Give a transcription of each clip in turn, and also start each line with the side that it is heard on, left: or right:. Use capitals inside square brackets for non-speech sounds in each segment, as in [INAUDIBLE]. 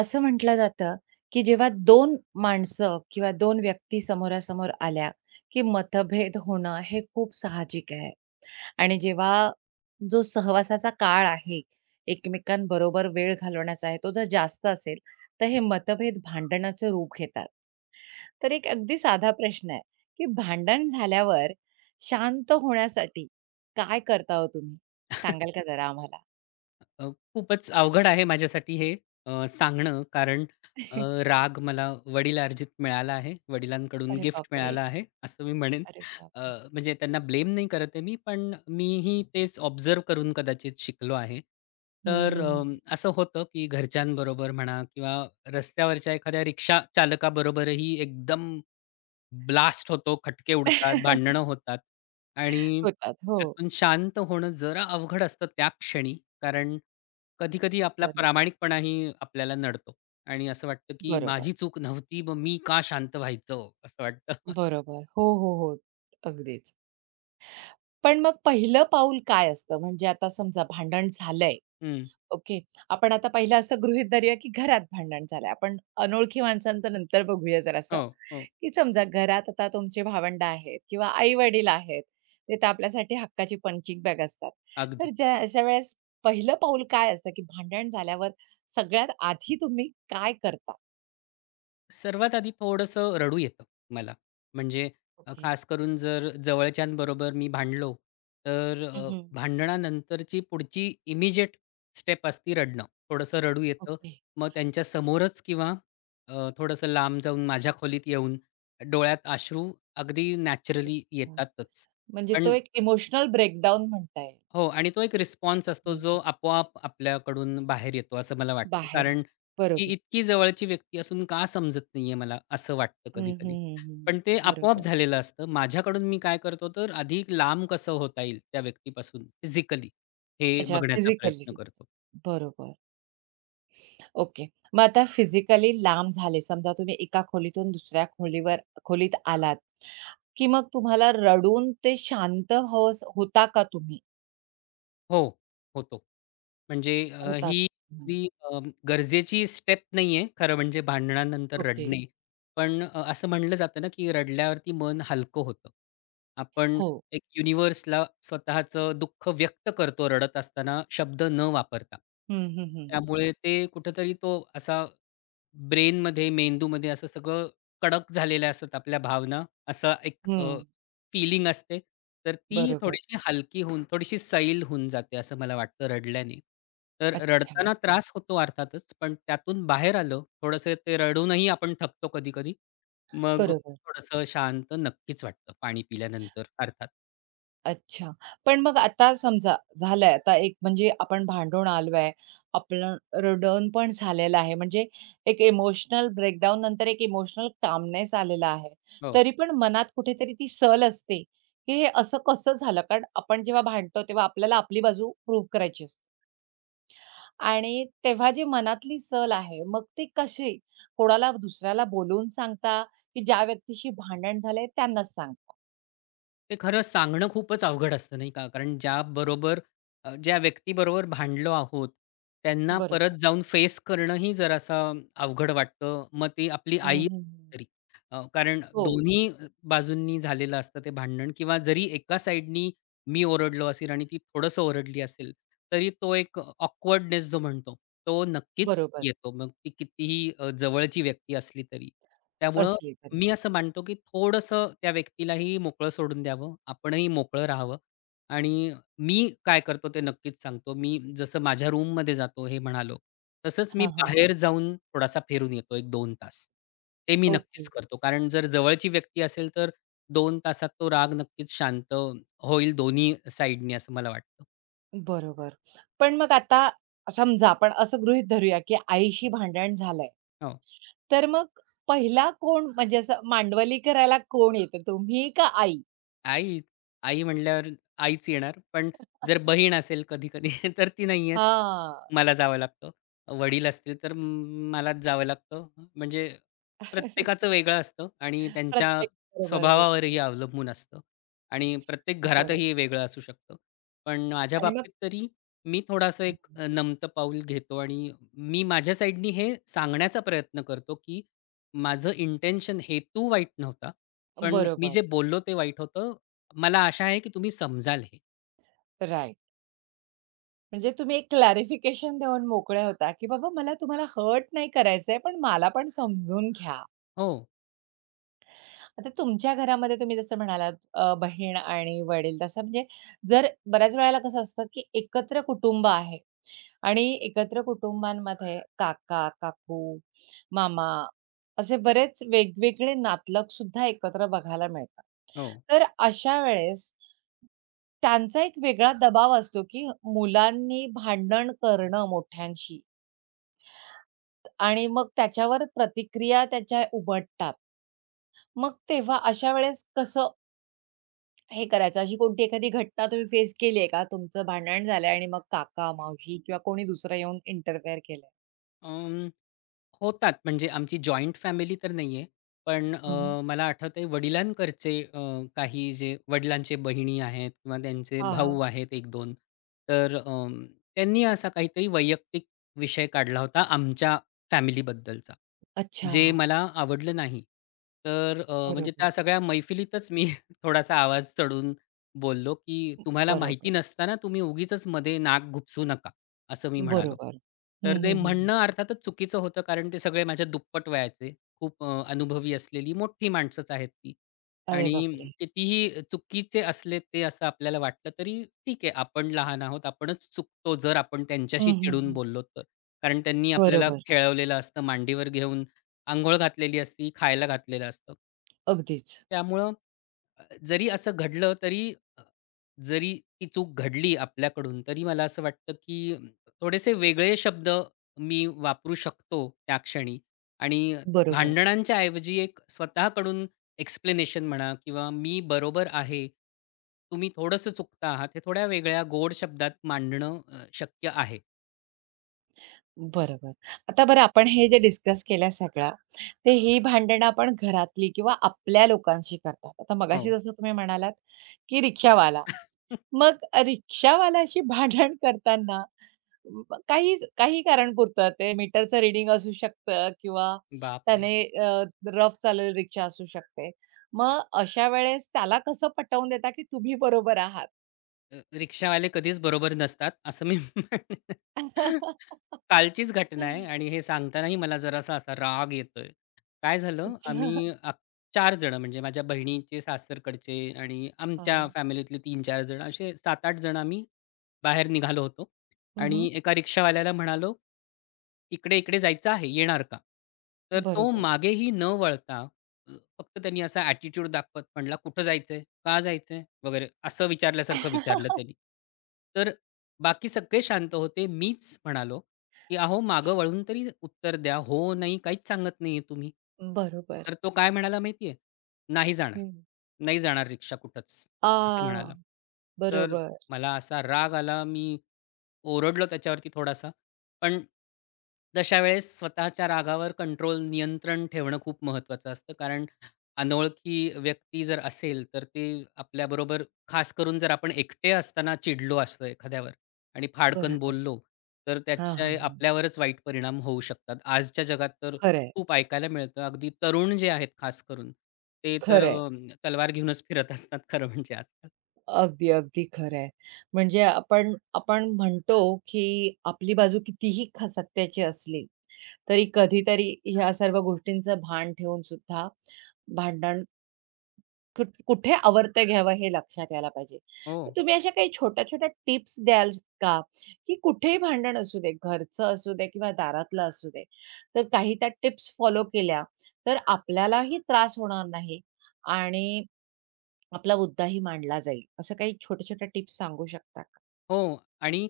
right: असं म्हटलं जातं, की जेव्हा 2 माणसं किंवा दोन व्यक्ती समोरासमोर आल्या, की मतभेद होणं हे खूप साहजिक आहे. आणि जेव्हा जो सहवासाचा काळ आहे, एकमेकांबरोबर वेळ घालवण्याचा आहे, तो जर जास्त असेल, तर हे मतभेद भांडणाचं रूप घेतात. तर एक अगदी साधा प्रश्न आहे, की भांडण झाल्यावर शांत होण्यासाठी काय करता हो तुम्ही? सांगाल का जरा आम्हाला?
left: खूपच अवघड आहे माझ्यासाठी हे सांगणं कारण अ,
right: [LAUGHS]
left: राग मला वडिलार्जित मिळाला आहे. वडिलांकडून
right: अरे
left: गिफ्ट
right: बापरे!
left: मिळालं आहे, असं मी म्हणेन.
right: अरे
left: अ,
right: बापरे!
left: म्हणजे त्यांना ब्लेम नाही करत आहे मी, पण मीही तेच ऑब्झर्व्ह करून कदाचित शिकलो आहे.
right: हं,
left: तर
right: हं, हं.
left: असं होतं की घरच्यांबरोबर म्हणा किंवा रस्त्यावरच्या एखाद्या रिक्षा चालकाबरोबरही एकदम ब्लास्ट होतो, खटके उडतात,
right: [LAUGHS]
left: भांडणं होतात आणि
right: होतात. हो.
left: त्यातून शांत होणं जरा अवघड असतं त्या क्षणी. कारण कधी-कधी आपला
right: बरोबर.
left: प्रामाणिकपणाही आपल्याला नडतो आणि असं वाटतं, की
right: बरोबर,
left: माझी चूक नव्हती, मग मी का शांत व्हायचं? असं वाटतं. [LAUGHS]
right: बरोबर. हो, हो, हो. अगदीच. पण मग पहिलं पाऊल काय असतं? म्हणजे आता समजा भांडण झालंय,
left: हं.
right: ओके. आपण आता पहिलं असं गृहीत धरूया, की घरात भांडण झालंय. आपण अनोळखी माणसांचं नंतर बघूया जरासं,
left: हो, हो.
right: की समजा घरात आता तुमचे भावंड आहेत किंवा आई-वडील आहेत. ते तर आपल्यासाठी हक्काची पंचिंग बॅग असतात.
left: अगदी.
right: तर ज्या अशा वेळेस पहिलं पाऊल काय असतं, की भांडण झाल्यावर सगळ्यात आधी तुम्ही काय करता?
left: सर्वात आधी थोडंसं रडू येतं मला. म्हणजे
right: ओके.
left: खास करून जर जवळच्यांबरोबर मी भांडलो, तर
right: हं,
left: भांडणानंतरची पुढची इमिडिएट स्टेप असती रडणं. थोडंसं रडू येतं.
right: ओके.
left: मग त्यांच्यासमोरच किंवा थोडंसं लांब जाऊन माझ्या खोलीत येऊन डोळ्यात अश्रू अगदी नॅचरली
right: अच्छा.
left: येतातच.
right: म्हणजे तो
left: पण
right: एक इमोशनल ब्रेकडाउन म्हणता येईल.
left: हो आणि तो एक रिस्पॉन्स
right: हं,
left: असतो
right: हं.
left: जो आपोआप आपल्याकडून बाहेर येतो असं मला वाटतं.
right: बाहेरून.
left: कारण ही
right: बरोबर.
left: इतकी जवळची व्यक्ती असून का समजत नाहीये मला असं वाटतं
right: हं, हं,
left: कधी-कधी.
right: हं, हं.
left: पण ते आपोआप
right: बरोबर.
left: झालेलं असतं. माझ्याकडून मी काय करतो तर अधिक लांब कसं होता येईल त्या व्यक्तीपासून फिजिकली हे
right: अच्छा
left: बघण्याचा
right: फिजिकली
left: प्रयत्न
right: डिस्टन्स.
left: करतो.
right: बरोबर. ओके. मग आता फिजिकली लांब झाले. समजा तुम्ही एका खोलीतून दुसऱ्या खोलीत आलात, की मग तुम्हाला रडून ते शांत होता का तुम्ही?
left: हो, होतो. म्हणजे
right: होतात.
left: ही
right: हं.
left: अगदी गरजेची स्टेप नाहीये खरं म्हणजे भांडणानंतर
right: ओके.
left: रडणे. पण असं म्हणलं जातं ना, की रडल्यावरती मन हलकं होतं. आपण
right: हो.
left: एक युनिव्हर्सला स्वतःचं दुःख व्यक्त करतो रडत असताना शब्द न वापरता.
right: हं, हं, हं.
left: त्यामुळे ते कुठेतरी तो असा ब्रेनमध्ये, मेंदूमध्ये असं सगळं कडक झालेल्या असतात आपल्या भावना, असं एक
right: हं.
left: फीलिंग असते. तर ती
right: बरोबर.
left: थोडीशी हलकी होऊन, थोडीशी सैल होऊन जाते असं मला वाटतं रडल्याने. तर
right: अच्छा.
left: रडताना त्रास होतो अर्थातच, पण त्यातून बाहेर आलं, थोडंसं ते रडूनही आपण थकतो कधी-कधी. मग
right: बरोबर.
left: थोडंसं शांत नक्कीच वाटतं पाणी पिल्यानंतर अर्थात.
right: अच्छा. पण मग आता समजा झालंय, आता एक म्हणजे आपण भांडून आलोय, आपलं रडण पण झालेलं आहे, म्हणजे एक इमोशनल ब्रेकडाउन नंतर एक इमोशनल कामनेस आलेला आहे.
left: हो.
right: तरी पण मनात कुठेतरी ती सल असते, की हे असं कसं झालं? कारण आपण जेव्हा भांडतो, तेव्हा आपल्याला आपली बाजू प्रूव्ह करायची असते. आणि तेव्हा जी मनातली सल आहे, मग ती कशी कोणाला दुसऱ्याला बोलवून सांगता, की ज्या व्यक्तीशी भांडण झालंय त्यांनाच सांगता?
left: ते खरं सांगणं खूपच अवघड असतं नाही का? कारण ज्याबरोबर ज्या व्यक्तीबरोबर भांडलो आहोत, त्यांना
right: बरोबर.
left: परत जाऊन फेस करणंही जरासं अवघड वाटतं. मग ती आपली
right: हं,
left: आई
right: हं, हं.
left: तरी. कारण
right: हो,
left: दोन्ही बाजूंनी झालेलं असतं ते भांडण किंवा जरी एका साइडनी मी ओरडलो असेल आणि ती थोडंसं ओरडली असेल, तरी तो एक ऑकवर्डनेस जो म्हणतो, तो नक्कीच
right: बरोबर.
left: येतो. मग ती कितीही जवळची व्यक्ती असली तरी. त्यामुळं
right: अशी एखादी.
left: मी असं मानतो, की थोडंसं त्या व्यक्तीलाही मोकळं सोडून द्यावं. आपणही मोकळं राहावं आणि मी काय करतो ते नक्कीच सांगतो. मी जसं माझ्या रूममध्ये जातो हे म्हणालो, तसंच मी
right: हां, हां.
left: बाहेर जाऊन थोडासा फिरून येतो 1-2 तास. ते मी
right: ओके.
left: नक्कीच करतो. कारण जर जवळची व्यक्ती असेल, तर 2 तासात तो राग नक्कीच शांत होईल दोन्ही साइडनी असं मला वाटतं.
right: बरोबर. पण मग आता समजा आपण असं गृहीत धरूया, की आईशी भांडण झालंय.
left: हो.
right: तर मग पहिला कोण म्हणजे असं मांडवली करायला कोण येतं तुम्ही का आई?
left: आई, आई म्हटल्यावर आईच येणार. पण जर बहीण असेल कधी-कधी [LAUGHS] तर ती नाही येत.
right: हां.
left: मला जावं लागतं. वडील असतील तर मलाच जावं लागतं. म्हणजे प्रत्येकाचं
right: [LAUGHS]
left: वेगळं असतं आणि त्यांच्या
right: प्रत्येक बरोबर वेगळी.
left: स्वभावावरही अवलंबून असतं आणि प्रत्येक
right: बरोबर.
left: घरातही वेगळं असू शकतं. पण माझ्या
right: आणि मग
left: बाबतीत तरी मी थोडासा एक नमतं पाऊल घेतो आणि मी माझ्या साईडनी हे सांगण्याचा प्रयत्न करतो, की माझं इंटेन्शन हेतू वाईट नव्हता. पण मी
right: बरोबर.
left: जे बोललो ते वाईट होतं. मला आशा आहे की तुम्ही समजाल हे.
right: राइट. म्हणजे तुम्ही एक क्लॅरिफिकेशन देऊन मोकळ्या होता, की बाबा मला तुम्हाला हर्ट नाही करायचंय, पण मला पण समजून घ्या.
left: हो,
right: आता तुमच्या घरामध्ये तुम्ही जसं म्हणालात बहीण आणि वडील तसं म्हणजे जर बऱ्याच वेळेला कसं असतं, की एकत्र कुटुंब आहे आणि एकत्र कुटुंबांमध्ये काका, काकू, मामा असे बरेच वेगवेगळे नातलग सुद्धा एकत्र बघायला मिळतात.
left: हो.
right: तर अशा वेळेस त्यांचा एक वेगळा दबाव असतो, की मुलांनी भांडण करणं मोठ्यांशी आणि मग त्याच्यावर प्रतिक्रिया त्याच्या उमटतात. मग तेव्हा अशा वेळेस कसं हे करायचं. अशी कोणती एखादी घटना तुम्ही फेस केली आहे का? तुमचं भांडण झालंय आणि मग काका, मावशी किंवा कोणी दुसरं येऊन इंटरफेअर केलंय?
left: अं, होतात म्हणजे आमची जॉइंट फॅमिली तर नाहीये. पण
right: हं, हं.
left: मला आठवतंय वडिलांकडचे काही जे वडिलांचे बहिणी आहेत किंवा त्यांचे
right: हां,
left: भाऊ आहेत 1-2 तर त्यांनी असा काहीतरी वैयक्तिक विषय काढला होता आमच्या फॅमिलीबद्दलचा.
right: अच्छा.
left: जे मला आवडलं नाही. तर म्हणजे
right: बरोबर,
left: त्या सगळ्या मैफिलीतच मी [LAUGHS] थोडासा आवाज चढवून बोललो, की "तुम्हाला
right: बरोबर,
left: माहिती नसताना तुम्ही उगीचच मध्ये नाक घुपसू नका," असं मी म्हणालो.
right: बरोबर. हं,
left: तर ते
right: हं, हं, हं.
left: म्हणणं अर्थातच चुकीचं होतं, कारण ते सगळे माझ्या दुप्पट वयाचे, खूप अनुभवी असलेली मोठी माणसंच आहेत ती.
right: अरे
left: आणि
right: बापरे!
left: कितीही चुकीचे असले ते असं आपल्याला वाटलं तरी ठीक आहे, आपण लहान आहोत, आपणच चुकतो जर आपण त्यांच्याशी
right: हं, हं,
left: चिडून
right: हं.
left: बोललो तर. कारण त्यांनी आपल्याला
right: बरोबर.
left: खेळवलेलं असतं, मांडीवर घेऊन अंघोळ घातलेली असती, खायला घातलेलं असतं.
right: अगदीच.
left: त्यामुळं जरी असं घडलं तरी अ, जरी ती चूक घडली आपल्याकडून, तरी मला असं वाटतं, की थोडेसे वेगळे शब्द मी वापरू शकतो त्या क्षणी आणि
right: बरोबर,
left: भांडणांच्या ऐवजी एक स्वतःकडून एक्सप्लेनेशन म्हणा किंवा "मी बरोबर आहे. तुम्ही थोडंसं चुकता आहात." हे थोड्या वेगळ्या गोड शब्दात मांडणं शक्य आहे.
right: बरोबर. आता बरं आपण हे जे डिस्कस केलं सगळं, ते ही भांडणं आपण घरातली किंवा आपल्या लोकांशी करतात. आता मगाशी
left: हो.
right: जसं तुम्ही म्हणालात, की रिक्षावाला
left: [LAUGHS]
right: मग रिक्षावाल्याशी भांडण करताना काही काही कारण पुरतं ते मीटरचं रीडिंग असू शकतं किंवा
left: बापरे!
right: त्याने अ, रफ चालवलेली रिक्षा असू शकते. मग अशा वेळेस त्याला कसं पटवून देता, की तुम्ही बरोबर आहात?
left: रिक्षावाले कधीच बरोबर नसतात असं मी म्हणेन. [LAUGHS] कालचीच घटना आहे
right: [LAUGHS]
left: आणि हे सांगतानाही मला जरासा असा राग येतोय. काय झालं
right: अच्छा.
left: आम्ही चार जण म्हणजे माझ्या बहिणीचे सासरकडचे आणि आमच्या
right: हां.
left: फॅमिलीतले 3-4 जण असे 7-8 जण आम्ही बाहेर निघालो होतो
right: हं,
left: आणि एका रिक्षावाल्याला म्हणालो, "इकडे-इकडे जायचं आहे, येणार का?" तर तो
right: बरोबर.
left: मागेही न वळता अ, फक्त त्यांनी असा ॲटिट्यूड दाखवत म्हणाला, "कुठं जायचंय?" "का जायचंय?" वगैरे असं विचारल्यासारखं विचारलं
right: [LAUGHS]
left: त्यांनी. तर बाकी सगळे शांत होते. मीच म्हणालो, की "अहो, मागं वळून तरी उत्तर द्या. हो, नाही काहीच सांगत नाहीये तुम्ही."
right: बरोबर.
left: तर तो काय म्हणाला माहिती "नाही जाणार.
right: हं.
left: नाही जाणार रिक्षा कुठंच." असं
right: आ,
left: म्हणाला. तर
right: बरोबर,
left: मला असा राग आला. मी ओरडलो त्याच्यावरती थोडासा. पण तशा वेळेस स्वतःच्या रागावर कंट्रोल, नियंत्रण ठेवणं खूप महत्त्वाचं असतं. कारण अनोळखी व्यक्ती जर असेल, तर ते आपल्याबरोबर खास करून जर आपण एकटे असताना चिडलो असतो एखाद्यावर आणि फाडकन
right: बरोबर.
left: बोललो, तर
right: हां, हां,
left: त्याचे
right: हां.
left: आपल्यावरच वाईट परिणाम होऊ शकतात. आजच्या जगात तर
right: खरंय,
left: खूप ऐकायला मिळतं. अगदी तरुण जे आहेत खास करून, ते तर
right: खरंय.
left: तलवार घेऊनच फिरत असतात खरं म्हणजे आजकाल.
right: अगदी, अगदी खरं आहे. म्हणजे आपण आपण म्हणतो, की आपली बाजू कितीही सत्याची असली, तरी कधीतरी ह्या सर्व गोष्टींचं भान ठेवून सुद्धा भांडण कुठे आवर्त घ्यावं हे लक्षात यायला पाहिजे.
left: हो,
right: तर तुम्ही अशा काही छोट्या-छोट्या टिप्स द्याल का? की कुठेही भांडण असू दे, घरचं असू दे किंवा दारातलं असू दे, तर काही त्या टिप्स फॉलो केल्या, तर आपल्यालाही त्रास होणार नाही आणि आपला मुद्दाही मांडला जाईल. असं काही छोट्या-छोट्या टिप्स सांगू शकता का?
left: हो. आणि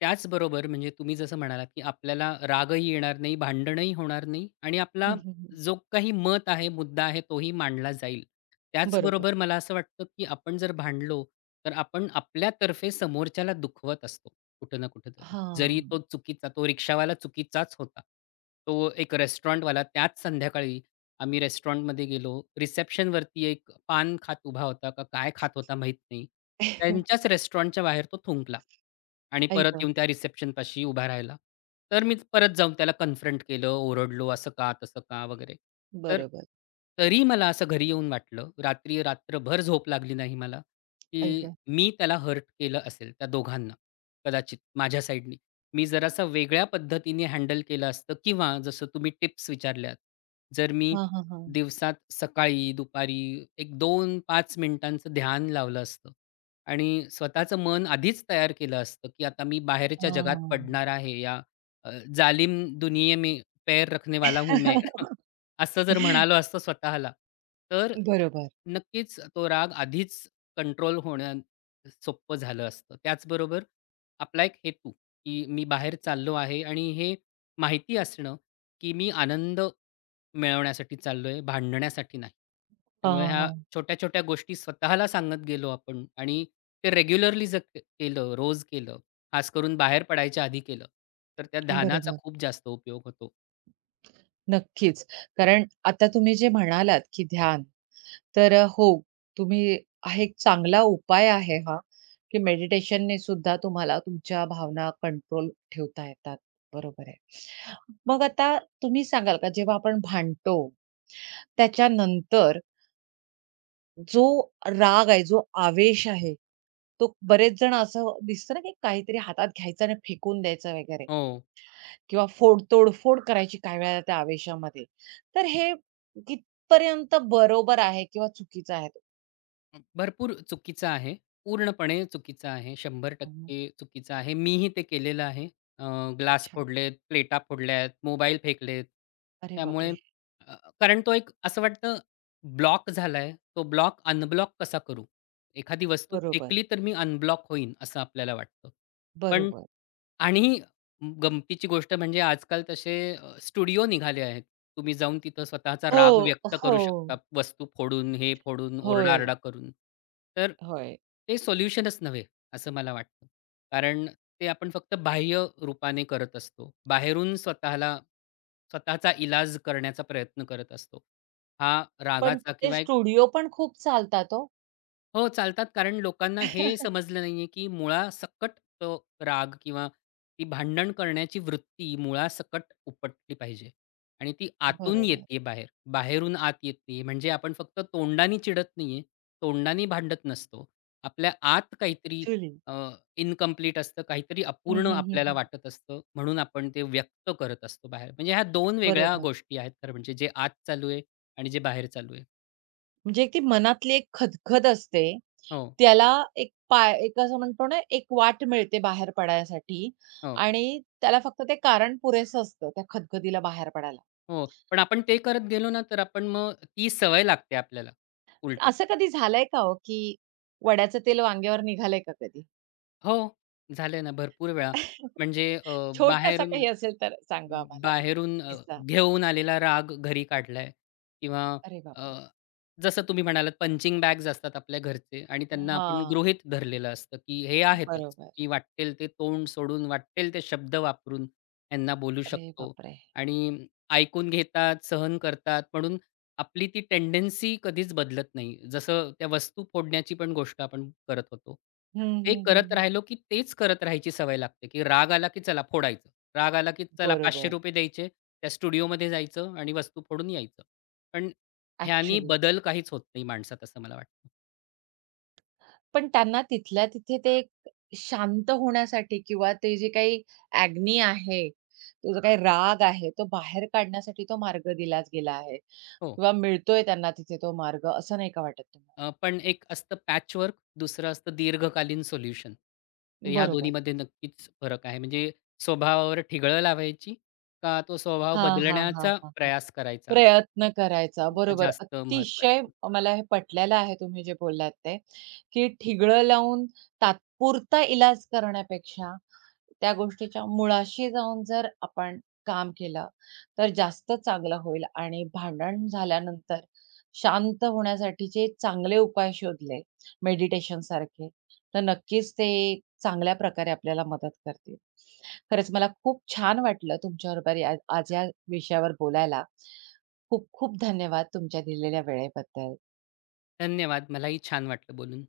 left: त्याचबरोबर म्हणजे तुम्ही जसं म्हणालात, की आपल्याला रागही येणार नाही, भांडणही होणार नाही आणि आपला
right: हं, हं,
left: जो काही मत आहे, मुद्दा आहे तोही मांडला जाईल.
right: बरोबर.
left: त्याचबरोबर मला असं वाटतं, की आपण जर भांडलो, तर आपण आपल्यातर्फे समोरच्याला दुखवत असतो कुठं ना कुठेतरी. जरी
right: हां.
left: तो चुकीचा तो रिक्षावाला चुकीचाच होता. तो एक रेस्टॉरंटवाला त्याच संध्याकाळी आम्ही रेस्टॉरंटमध्ये गेलो. रिसेप्शनवरती एक पान खात उभा होता का काय खात होता माहीत नाही.
right: आई [LAUGHS]
left: त्यांच्याच रेस्टॉरंटच्या बाहेर तो थुंकला. आणि परत येऊन त्या रिसेप्शन पाशी उभा राहिला. तर मी परत जाऊन त्याला कन्फ्रंट केलं, ओरडलो, "असं का? तसं का?" वगैरे. तर
right: बरोबर.
left: तरी मला असं घरी येऊन वाटलं, रात्री रात्रभर झोप लागली नाही मला,
right: आई
left: की
right: गं!
left: मी त्याला हर्ट केलं असेल त्या दोघांना कदाचित माझ्या साईडनी. मी जरासा वेगळ्या पद्धतीने हँडल केलं असतं किंवा जसं तुम्ही टिप्स विचारल्यात, जर मी
right: हां, हां, हां.
left: दिवसात सकाळी, दुपारी एक 2-5 मिनिटांचं ध्यान लावलं असतं, आणि स्वतःचं मन आधीच तयार केलं असतं, की आता मी बाहेरच्या जगात पडणार आहे या जालिम दुनिये में पैर रखने वाला हूं मैं. [LAUGHS]
right: [LAUGHS]
left: असं जर म्हणालो असतो स्वतःला, तर
right: बरोबर.
left: नक्कीच तो राग आधीच कंट्रोल होणं सोपं झालं असतं. त्याचबरोबर आपला एक हेतू, की मी बाहेर चाललो आहे आणि हे माहिती असणं, की मी आनंद मिळवण्यासाठी चाललोय, भांडण्यासाठी नाही.
right: हां,
left: त्यामुळे
right: हां,
left: ह्या
right: हां.
left: छोट्या-छोट्या गोष्टी स्वतःला सांगत गेलो आपण आणि ते रेग्युलरली जर केलं, रोज केलं, खास करून बाहेर पडायच्या आधी केलं, तर त्या धानाचा
right: बरोबर.
left: खूप जास्त उपयोग होतो.
right: नक्कीच. कारण आता तुम्ही जे म्हणालात, की ध्यान तर हो, तुम्ही हा एक चांगला उपाय आहे हा, की मेडिटेशनने सुद्धा तुम्हाला तुमच्या भावना कंट्रोल ठेवता येतात. बरोबर आहे. मग आता तुम्ही सांगाल का जेव्हा आपण भांडतो, त्याच्यानंतर जो राग आहे, जो आवेश आहे, तो बरेच जण असं दिसतं ना, की काहीतरी हातात घ्यायचं आणि फेकून द्यायचं वगैरे
left: हो.
right: किंवा तोडफोड करायची काही वेळेला त्या आवेशामध्ये. तर हे कितपर्यंत बरोबर आहे किंवा चुकीचं आहे?
left: भरपूर चुकीचं आहे. पूर्णपणे चुकीचं आहे.
right: हं,
left: 100% चुकीचं आहे. मीही ते केलेलं आहे. अ, ग्लास
right: अच्छा.
left: फोडलेत, प्लेटा फोडल्यात, मोबाईल फेकलेत.
right: अरे
left: त्यामुळे
right: बापरे!
left: अ, कारण तो एक असं वाटतं ब्लॉक झालाय. तो ब्लॉक अनब्लॉक कसा करू? एखादी वस्तू
right: बरोबर,
left: फेकली तर मी अनब्लॉक होईन असं आपल्याला वाटतं. पण
right: बरोबर.
left: आणि गमतीची गोष्ट म्हणजे आजकाल तसे स्टुडिओ निघाले आहेत. तुम्ही जाऊन तिथं स्वतःचा राग
right: हो,
left: व्यक्त
right: हो.
left: करू शकता. वस्तू फोडून, हे फोडून,
right: होय,
left: ओरडा-आरडा करून. तर
right: होय.
left: ते सोल्युशनच नव्हे, असं मला वाटतं. कारण ते आपण फक्त बाह्य रूपाने करत असतो. बाहेरून स्वतःला स्वतःचा इलाज करण्याचा प्रयत्न करत असतो. हा
right: पण
left: रागाचा
right: ते
left: किंवा एक
right: स्टुडिओ पण खूप चालतात हो.
left: हो, चालतात. कारण लोकांना हे
right: [LAUGHS]
left: समजलं नाहीये, की मुळासकट तो राग किंवा ती भांडण करण्याची वृत्ती मुळासकट उपटली पाहिजे आणि ती आतून
right: बरोबर.
left: येते बाहेर, बाहेरून आत येते. म्हणजे आपण फक्त तोंडानी चिडत नाहीये, तोंडानी भांडत नसतो. आपल्या आत काहीतरी
right: चुली.
left: अ, इन्कम्प्लीट असतं, काहीतरी
right: हं,
left: अपूर्ण
right: हं, हं,
left: आपल्याला
right: हं.
left: वाटत असतं, म्हणून आपण ते व्यक्त करत असतो बाहेर. म्हणजे ह्या 2 वेगळ्या
right: बरोबर.
left: गोष्टी आहेत खरं म्हणजे, जे आत चालू आहे आणि जे बाहेर चालू आहे.
right: म्हणजे एक ती मनातली एक खदखद असते.
left: हो,
right: त्याला एक असं म्हणतो ना, एक वाट मिळते बाहेर पडण्यासाठी
left: हो.
right: आणि त्याला फक्त ते कारण पुरेसं असतं त्या खदखदीला बाहेर पडायला.
left: हो, पण आपण ते करत गेलो ना, तर आपण मग ती सवय लागते आपल्याला उलटं.
right: असं कधी झालंय का हो, की वड्याचं तेल वांग्यावर निघालंय का कधी?
left: हो, झालंय ना भरपूर वेळा.
right: [LAUGHS]
left: म्हणजे
right: छोटासा
left: बाहेरून
right: काही असेल तर सांगा आम्हाला एक
left: बाहेरून
right: किस्सा.
left: घेऊन आलेला राग घरी काढलाय किंवा
right: अरे
left: अ,
right: बापरे!
left: जसं तुम्ही म्हणालात पंचिंग बॅग्स असतात आपल्या घरचे आणि त्यांना आपण
right: हां,
left: गृहीत धरलेलं असतं, की हे आहेतच.
right: बरोबर.
left: की वाट्टेल ते तोंड सोडून, वाट्टेल ते शब्द वापरून यांना बोलू
right: अरे
left: शकतो
right: बापरे!
left: आणि ऐकून घेतात, सहन करतात म्हणून आपली ती टेंडन्सी कधीच बदलत नाही. जसं त्या वस्तू फोडण्याची पण गोष्ट आपण करत होतो.
right: हं,
left: ते
right: हं,
left: करत
right: हं.
left: राहिलो, की तेच करत राहायची सवय लागते, की राग आला, की चला फोडायचं. राग आला, की चला
right: बरोबर.
left: ₹500 द्यायचे, त्या स्टुडिओमध्ये जायचं आणि वस्तू फोडून यायचं. पण ह्यानी
right: ॲक्चुअली.
left: बदल काहीच होत नाही माणसात असं मला वाटतं.
right: पण त्यांना तिथल्या तिथे ते एक शांत होण्यासाठी किंवा ते जे काही अग्नी आहे, तो जो काही राग आहे, तो बाहेर काढण्यासाठी तो मार्ग दिलाच गेला आहे
left: हो.
right: किंवा मिळतोय त्यांना तिथे तो मार्ग, असं नाही का वाटत तुम्हाला?
left: पण एक असतं पॅचवर्क, दुसरं असतं दीर्घकालीन सोल्युशन. तर ह्या
right: बरोबर.
left: दोन्हीमध्ये नक्कीच फरक आहे. म्हणजे स्वभावावर ठिगळं लावायची का तो स्वभाव
right: हां, हां, हां,
left: बदलण्याचा
right: हां, हां.
left: प्रयास करायचा
right: प्रयत्न करायचा.
left: हा
right: बरोबर.
left: जास्त
right: अतिशय
left: महत्वाचं.
right: मला हे पटलेलं आहे तुम्ही जे बोललात ते, की ठिगळं लावून तात्पुरता इलाज करण्यापेक्षा त्या गोष्टीच्या मुळाशी जाऊन जर आपण काम केलं, तर जास्त चांगलं होईल आणि भांडण झाल्यानंतर शांत होण्यासाठीचे चांगले उपाय शोधले मेडिटेशनसारखे, तर नक्कीच ते चांगल्या प्रकारे आपल्याला मदत करतील. खरंच मला खूप छान वाटलं तुमच्याबरोबर या आज या विषयावर बोलायला. खूप खूप धन्यवाद तुमच्या दिलेल्या वेळेबद्दल.
left: धन्यवाद. मलाही छान वाटलं बोलून.